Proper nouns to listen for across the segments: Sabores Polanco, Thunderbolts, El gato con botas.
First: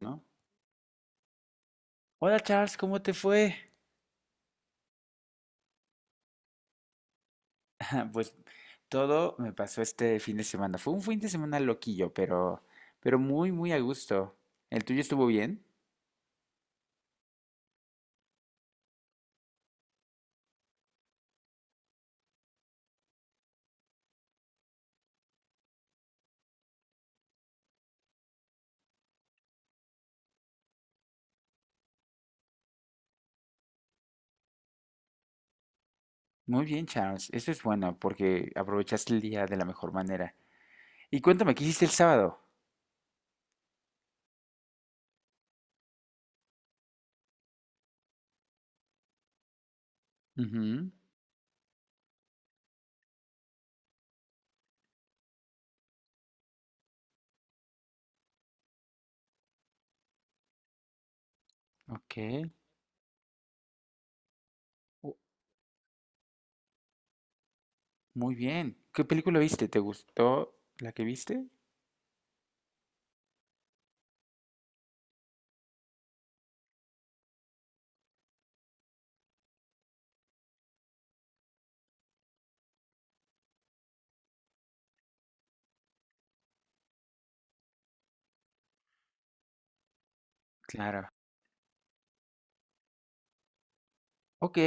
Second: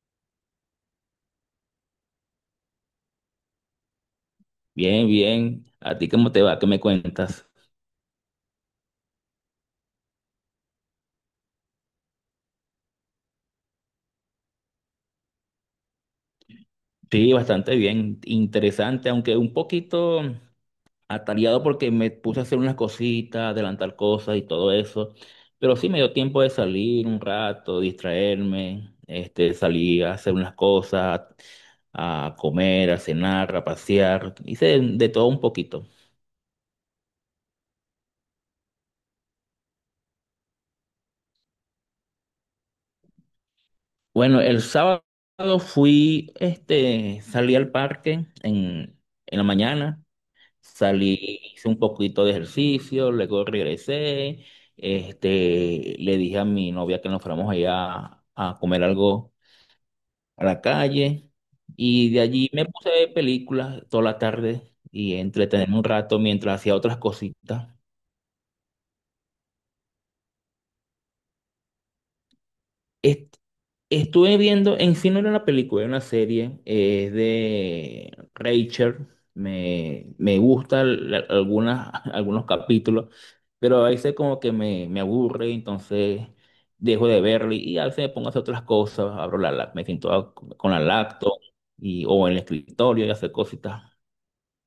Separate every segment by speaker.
Speaker 1: ¿No? Hola Charles, ¿cómo te fue?
Speaker 2: Bien, bien. ¿A ti cómo te va? ¿Qué me cuentas?
Speaker 1: Pues todo me pasó este fin de semana. Fue un fin de semana loquillo, pero muy, muy a gusto. ¿El tuyo estuvo bien?
Speaker 2: Sí, bastante bien. Interesante, aunque un poquito atareado porque me puse a hacer unas cositas, adelantar cosas y todo eso. Pero sí me dio tiempo de salir un rato, distraerme. Salí a hacer unas cosas, a comer, a cenar, a pasear. Hice de todo un poquito.
Speaker 1: Muy bien, Charles. Eso es bueno porque aprovechaste el día de la mejor manera. Y cuéntame, ¿qué hiciste el sábado?
Speaker 2: Bueno, el sábado fui, salí al parque en la mañana.
Speaker 1: Ujú,
Speaker 2: Salí, hice un poquito de ejercicio, luego regresé, le dije a mi novia que nos fuéramos allá a comer algo a la calle, y de
Speaker 1: ok.
Speaker 2: allí me puse a ver películas toda la tarde
Speaker 1: Oh,
Speaker 2: y entretenerme un rato mientras hacía otras cositas.
Speaker 1: muy bien. ¿Qué película viste? ¿Te gustó la que viste?
Speaker 2: Est- Estuve viendo, en sí no era una película, era una serie, es de Rachel. Me gustan algunas, algunos capítulos, pero a veces como que me aburre, entonces dejo de verlo, y a veces me pongo a hacer otras cosas, abro me siento con la
Speaker 1: Claro.
Speaker 2: laptop y, o en el escritorio, y hacer cositas.
Speaker 1: Ok.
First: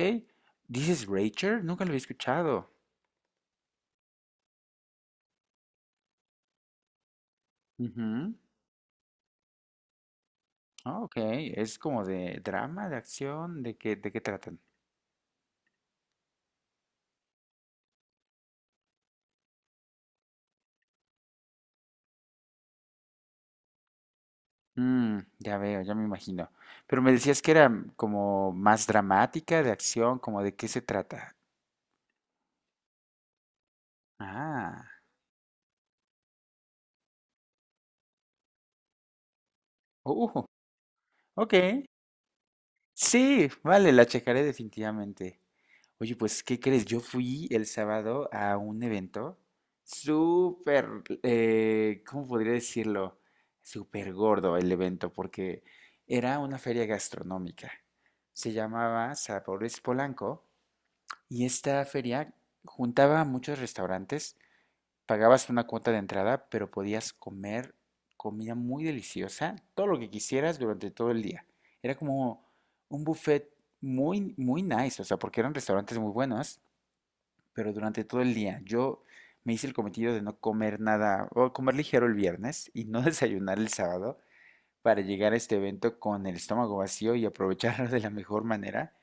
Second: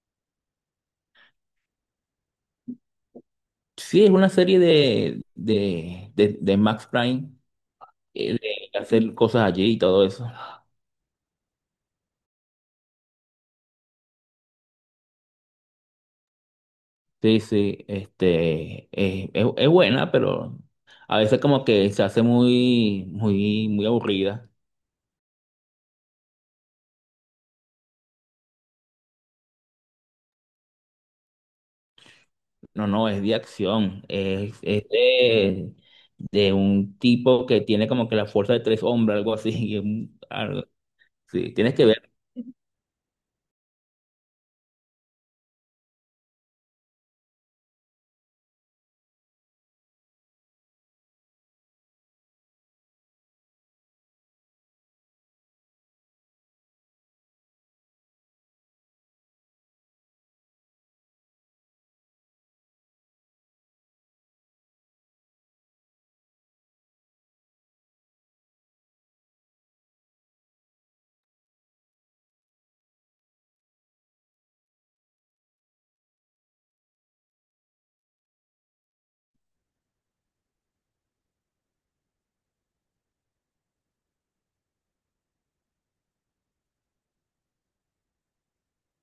Speaker 1: ¿Dices Rachel? Nunca lo había escuchado.
Speaker 2: Sí, es una serie de Max Prime, eh,
Speaker 1: Ujú.
Speaker 2: de hacer cosas allí y todo eso.
Speaker 1: Ah, ok, es como de drama, de acción, de qué tratan?
Speaker 2: Sí, sí, es, es buena, pero a veces como que se hace muy, muy, muy aburrida.
Speaker 1: Mm, ya veo, ya me imagino. Pero me decías que era como más dramática, de acción, como de qué se trata.
Speaker 2: No, no, es de acción, es
Speaker 1: Ah,
Speaker 2: de un tipo que tiene como que la fuerza de tres hombres, algo así. Y es
Speaker 1: uh,
Speaker 2: sí,
Speaker 1: ok,
Speaker 2: tienes que ver.
Speaker 1: sí, vale, la checaré definitivamente. Oye, pues, ¿qué crees? Yo fui el sábado a un evento súper, ¿cómo podría decirlo? Súper gordo el evento, porque era una feria gastronómica. Se llamaba Sabores Polanco y esta feria juntaba a muchos restaurantes, pagabas una cuota de entrada, pero podías comer comida muy deliciosa, todo lo que quisieras durante todo el día. Era como un buffet muy, muy nice, o sea, porque eran restaurantes muy buenos pero durante todo el día. Yo me hice el cometido de no comer nada, o comer ligero el viernes y no desayunar el sábado para llegar a este evento con el estómago vacío y aprovecharlo de la mejor manera.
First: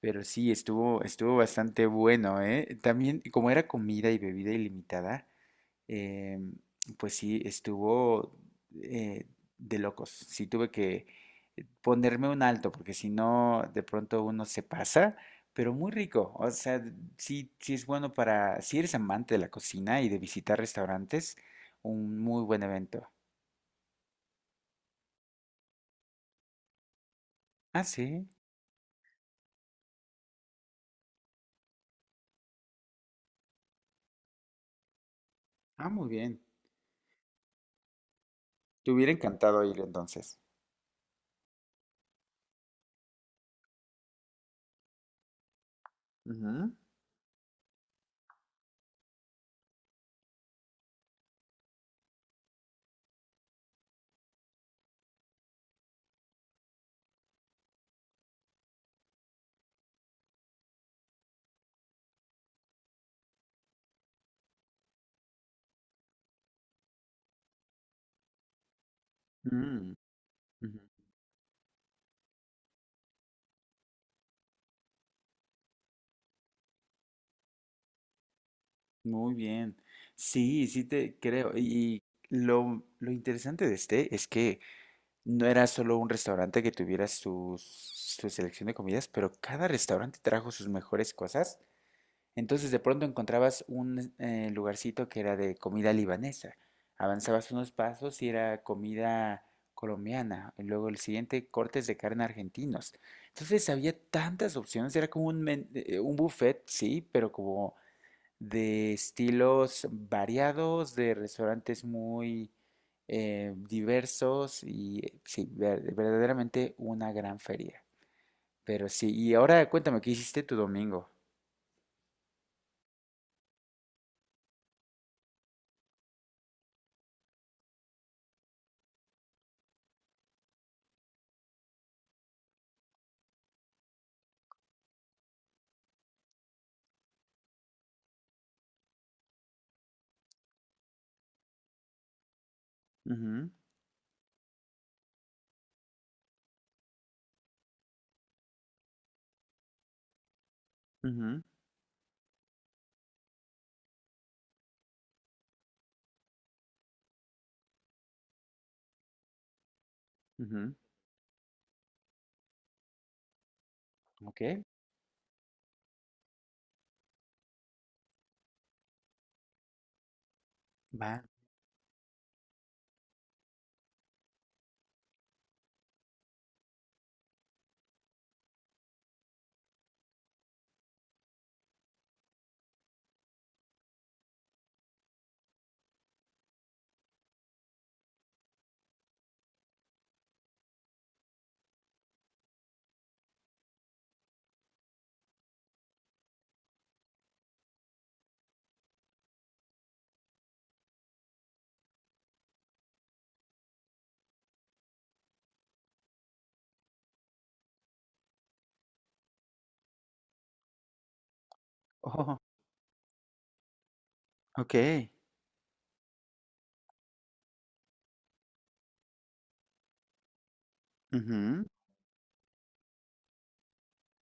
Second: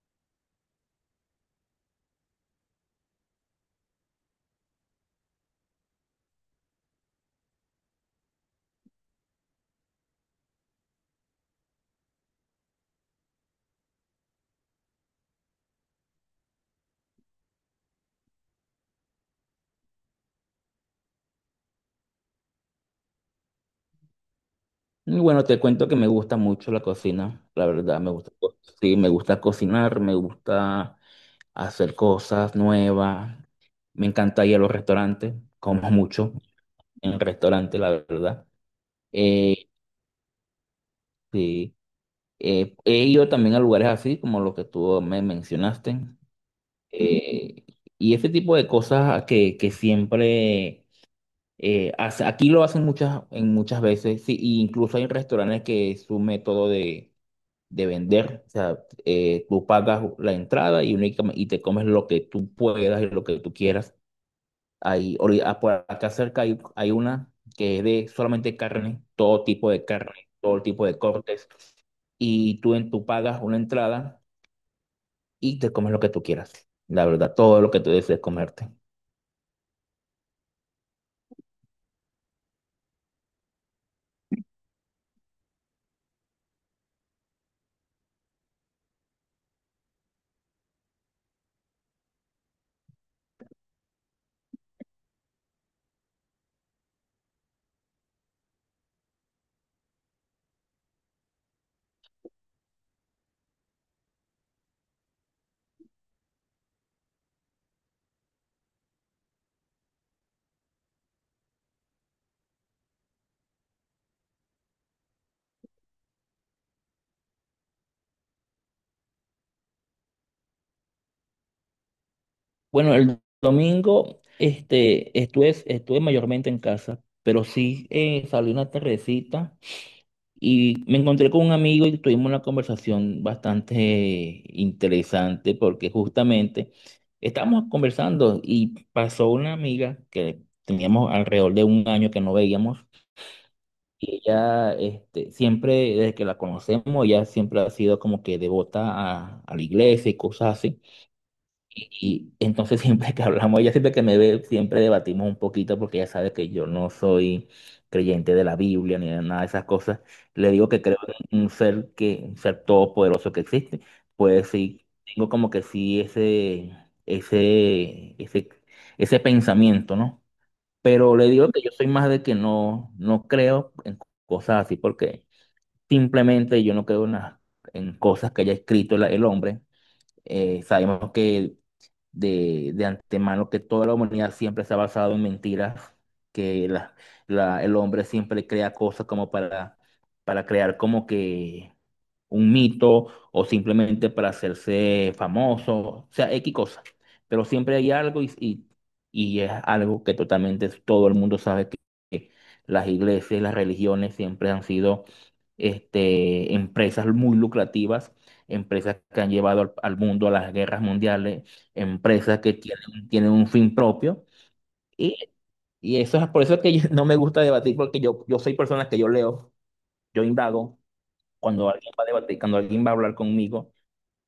Speaker 1: Pero sí, estuvo bastante bueno, ¿eh? También, como era comida y bebida ilimitada, eh, pues sí, estuvo eh, de locos. Sí tuve que ponerme un alto, porque si no, de pronto uno se pasa, pero muy rico. O sea, sí, sí es bueno para, si eres amante de la cocina y de visitar restaurantes, un muy buen evento.
Speaker 2: Y bueno, te cuento que me gusta mucho la cocina, la
Speaker 1: Ah,
Speaker 2: verdad, me
Speaker 1: sí.
Speaker 2: gusta, sí, me gusta cocinar, me gusta hacer cosas nuevas, me encanta ir a los restaurantes,
Speaker 1: Ah,
Speaker 2: como
Speaker 1: muy
Speaker 2: mucho
Speaker 1: bien.
Speaker 2: en restaurantes, la verdad.
Speaker 1: Te hubiera encantado
Speaker 2: Eh,
Speaker 1: ir entonces.
Speaker 2: sí. He ido también a lugares así, como los que tú me mencionaste.
Speaker 1: Ujú.
Speaker 2: eh, y ese tipo de cosas que siempre aquí lo hacen muchas, en muchas veces. Sí, y incluso hay restaurantes que es su método de vender. O sea, tú pagas la entrada y, únicamente, y te comes lo que tú puedas y lo que tú quieras. Por acá cerca hay una que es de solamente carne, todo tipo de
Speaker 1: Mm,
Speaker 2: carne, todo
Speaker 1: ujú.
Speaker 2: tipo de cortes. Y tú, tú pagas una entrada y te comes lo que tú quieras. La verdad, todo lo que tú desees comerte.
Speaker 1: Muy bien. Sí, sí te creo. Y lo interesante de este es que no era solo un restaurante que tuviera su su, selección de comidas, pero cada restaurante trajo sus mejores cosas. Entonces de pronto encontrabas un lugarcito que era de comida libanesa. Avanzabas unos pasos y era comida colombiana. Y luego el siguiente, cortes de carne argentinos. Entonces había tantas opciones. Era como un, un buffet, sí, pero como de estilos variados, de restaurantes muy diversos y sí, verdaderamente una gran feria. Pero sí, y ahora cuéntame, ¿qué hiciste tu domingo?
Speaker 2: Bueno, el domingo estuve, estuve mayormente en casa, pero sí, salí una tardecita y me encontré con un amigo, y tuvimos una conversación bastante interesante porque justamente estábamos conversando y pasó una amiga que teníamos alrededor de un año que no veíamos,
Speaker 1: Ujú,
Speaker 2: y ella, siempre, desde que la conocemos, ella siempre ha sido como que devota a la iglesia y cosas así.
Speaker 1: ujú,
Speaker 2: Y entonces siempre que hablamos, ella, siempre que me ve, siempre debatimos un poquito porque ella sabe que yo no soy creyente de la Biblia ni de nada de esas cosas. Le digo
Speaker 1: ujú.
Speaker 2: que creo en un ser que, un ser todopoderoso que existe.
Speaker 1: Ok,
Speaker 2: Pues sí, tengo como que sí ese, ese, ese pensamiento, ¿no? Pero
Speaker 1: va.
Speaker 2: le digo que yo soy más de que no, no creo en cosas así, porque simplemente yo no creo en cosas que haya escrito el hombre. Sabemos que de antemano que toda la humanidad siempre se ha basado en mentiras, que el hombre siempre crea cosas como para crear como que un mito, o simplemente para hacerse famoso, o sea, X cosa. Pero siempre hay algo, y es algo que totalmente todo el mundo sabe que las iglesias, las religiones siempre han sido, empresas muy lucrativas, empresas que han llevado al mundo a las guerras mundiales,
Speaker 1: Oh,
Speaker 2: empresas que tienen un fin propio.
Speaker 1: ok.
Speaker 2: Y, y eso es por eso que no me gusta debatir, porque yo soy persona que yo leo, yo indago.
Speaker 1: Ujú,
Speaker 2: Cuando alguien va a debatir, cuando alguien va a hablar conmigo,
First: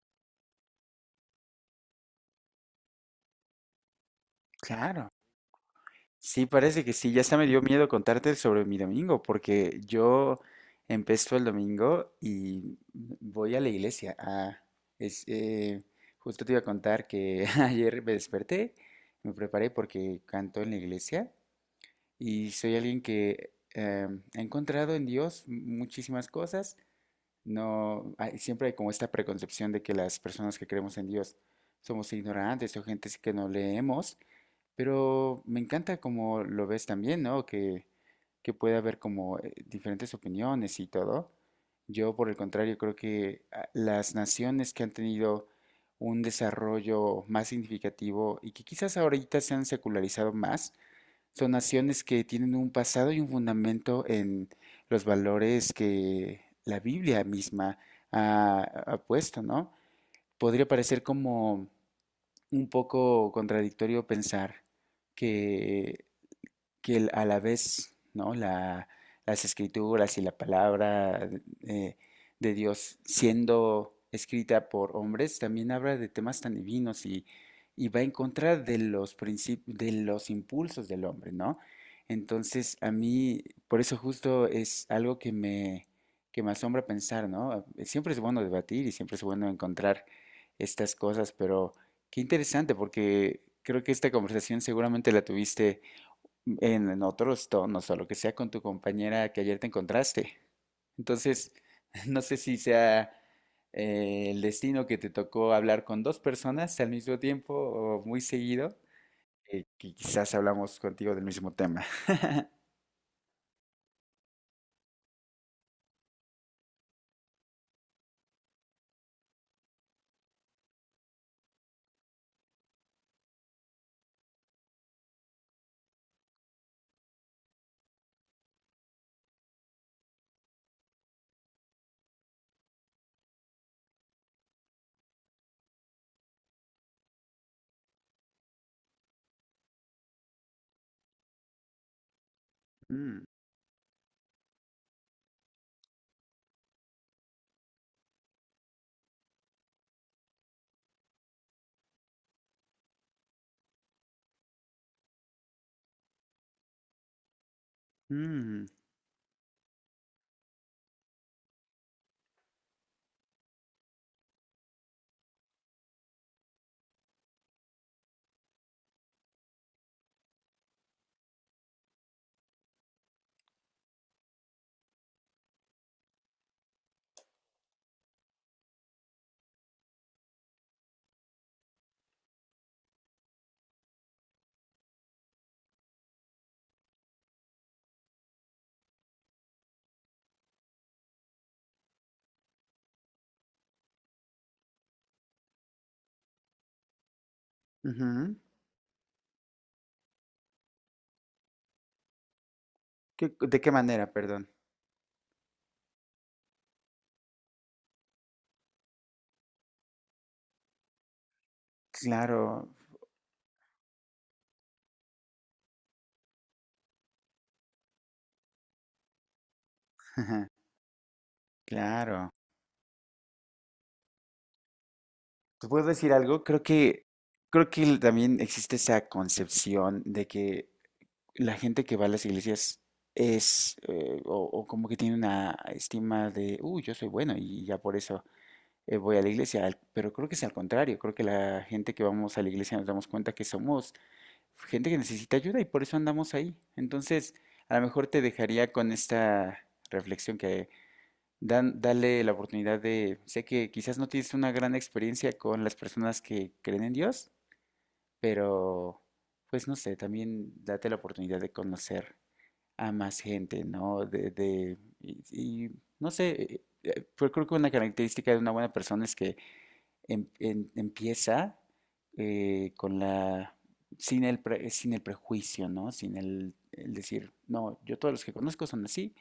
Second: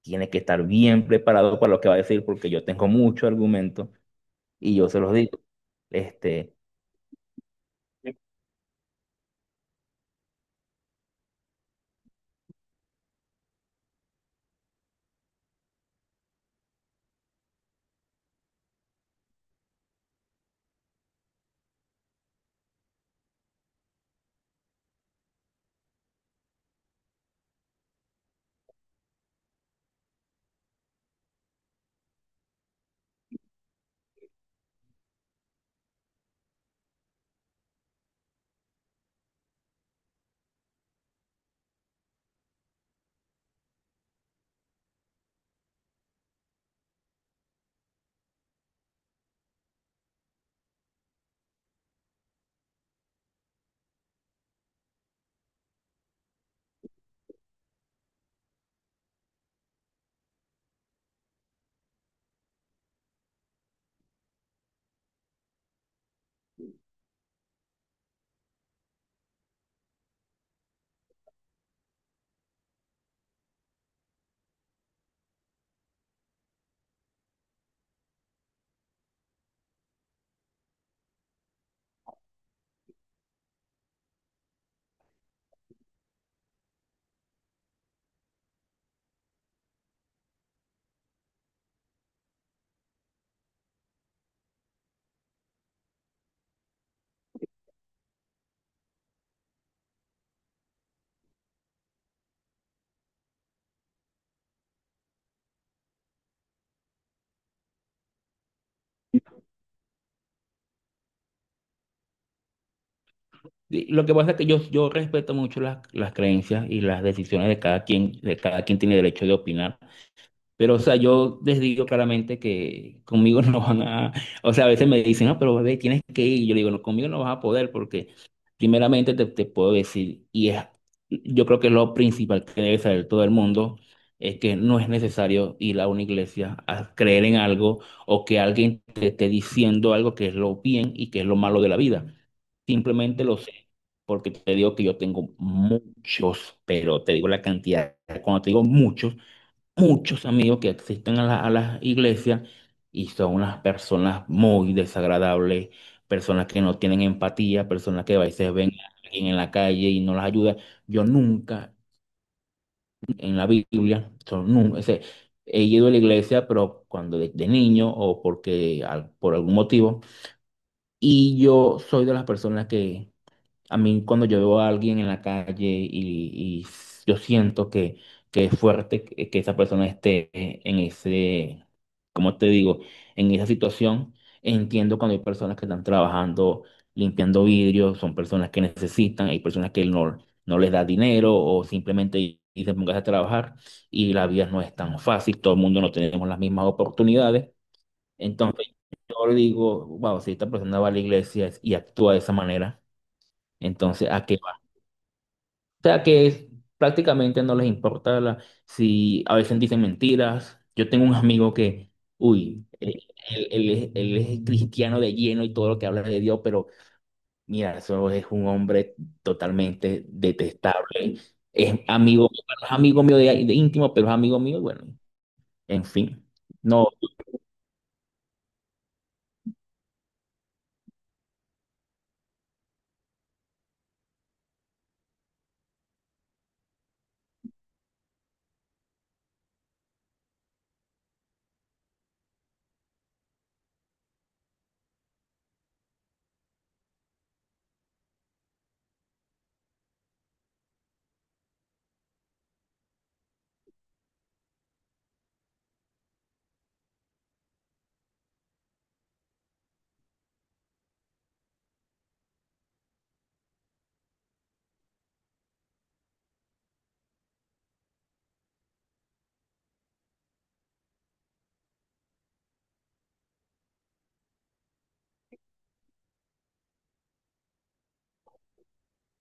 Speaker 2: tiene que estar bien preparado para lo que va a decir, porque yo tengo mucho argumento y yo se
Speaker 1: claro.
Speaker 2: los digo.
Speaker 1: Sí,
Speaker 2: Este,
Speaker 1: parece que sí. Ya hasta me dio miedo contarte sobre mi domingo, porque yo empezó el domingo y voy a la iglesia. Ah, es, justo te iba a contar que ayer me desperté, me preparé porque canto en la iglesia y soy alguien que ha encontrado en Dios muchísimas cosas. No, siempre hay como esta preconcepción de que las personas que creemos en Dios somos ignorantes o gente que no leemos. Pero me encanta como lo ves también, ¿no? Que puede haber como diferentes opiniones y todo. Yo, por el contrario, creo que ah, las naciones que han tenido un desarrollo más significativo y que quizás ahorita se han secularizado más, son naciones que tienen un pasado y un fundamento en los valores que la Biblia misma ha puesto, ¿no? Podría parecer como un poco contradictorio pensar que a la vez, ¿no? La, las escrituras y la palabra eh, de Dios siendo escrita por hombres, también habla de temas tan divinos y va en contra de los de los impulsos del hombre, ¿no? Entonces, a mí, por eso justo es algo que me asombra pensar, ¿no? Siempre es bueno debatir y siempre es bueno encontrar estas cosas, pero qué interesante, porque creo que esta conversación seguramente la tuviste en otros tonos o lo que sea con tu compañera que ayer te encontraste. Entonces, no sé si sea el destino que te tocó hablar con dos personas al mismo tiempo o muy seguido, que quizás hablamos contigo del mismo tema.
Speaker 2: y lo que pasa es que yo respeto mucho las creencias y las decisiones de cada quien tiene derecho de opinar. Pero, o sea, yo les digo claramente que conmigo no van a, o sea, a veces me dicen, no, pero bebé, tienes que ir. Y yo le digo, no, conmigo no vas a poder porque primeramente te puedo decir, y es, yo creo que lo principal que debe saber todo el mundo es que no es necesario ir a una iglesia a creer en algo, o que alguien te esté diciendo algo que es lo bien y que es lo malo de la vida.
Speaker 1: Mm,
Speaker 2: Simplemente lo sé, porque te digo que yo tengo muchos, pero te digo la cantidad, cuando te digo muchos, muchos amigos que asisten a las iglesias, y son unas personas muy desagradables, personas que no tienen empatía, personas que a veces
Speaker 1: mm,
Speaker 2: ven a alguien en la calle y no las ayuda. Yo nunca en la Biblia, son, nun- ese, he ido a la iglesia, pero cuando de niño o porque por algún motivo, y yo soy de las personas que, a mí cuando yo veo a alguien en la calle, y yo siento que es fuerte que esa persona esté en ese, ¿cómo te digo? En esa situación, entiendo cuando hay personas que están trabajando limpiando vidrios, son personas que necesitan, hay personas que no, no les da dinero o simplemente dicen póngase a trabajar, y la vida no es tan fácil, todo el mundo no tenemos las mismas oportunidades.
Speaker 1: ujú.
Speaker 2: Entonces yo digo, wow, si esta persona va a la iglesia y actúa de esa manera,
Speaker 1: ¿Qué- de qué
Speaker 2: entonces
Speaker 1: manera,
Speaker 2: ¿a qué?
Speaker 1: perdón?
Speaker 2: O sea que prácticamente no les importa si a veces dicen mentiras. Yo tengo un amigo que, uy,
Speaker 1: Claro,
Speaker 2: él, él es cristiano de lleno, y todo lo que habla es de Dios, pero mira, eso es un hombre totalmente detestable. Es amigo,
Speaker 1: claro.
Speaker 2: bueno, es amigo mío de íntimo, pero es amigo mío, y bueno,
Speaker 1: ¿Te
Speaker 2: en
Speaker 1: puedo decir
Speaker 2: fin.
Speaker 1: algo?
Speaker 2: No,
Speaker 1: Creo que también existe esa concepción de que la gente que va a las iglesias es, o como que tiene una estima de, uy, yo soy bueno y ya por eso voy a la iglesia, al- pero creo que es al contrario, creo que la gente que vamos a la iglesia nos damos cuenta que somos gente que necesita ayuda y por eso andamos ahí. Entonces, a lo mejor te dejaría con esta reflexión que dale la oportunidad de, sé que quizás no tienes una gran experiencia con las personas que creen en Dios, pero pues no sé, también date la oportunidad de conocer a más gente, ¿no? Y no sé, pues creo que una característica de una buena persona es que empieza con la, sin el prejuicio, ¿no? Sin el, el decir, no, yo todos los que conozco son así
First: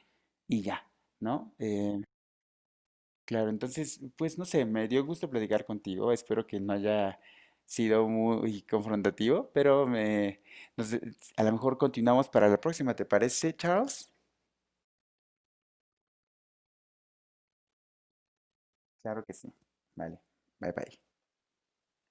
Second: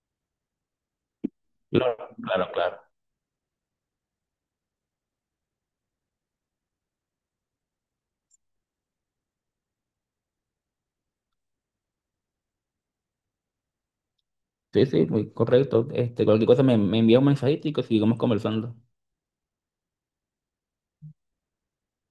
Speaker 1: y ya, ¿no?
Speaker 2: claro, claro, claro.
Speaker 1: Claro, entonces, pues no sé, me dio gusto platicar contigo, espero que no haya sido muy confrontativo, pero me, nos- a lo mejor continuamos para la próxima, ¿te parece, Charles?
Speaker 2: Sí, sí, muy correcto. Cualquier cosa me envía un mensajito, y que sigamos conversando.
Speaker 1: Claro que sí. Vale. Bye bye.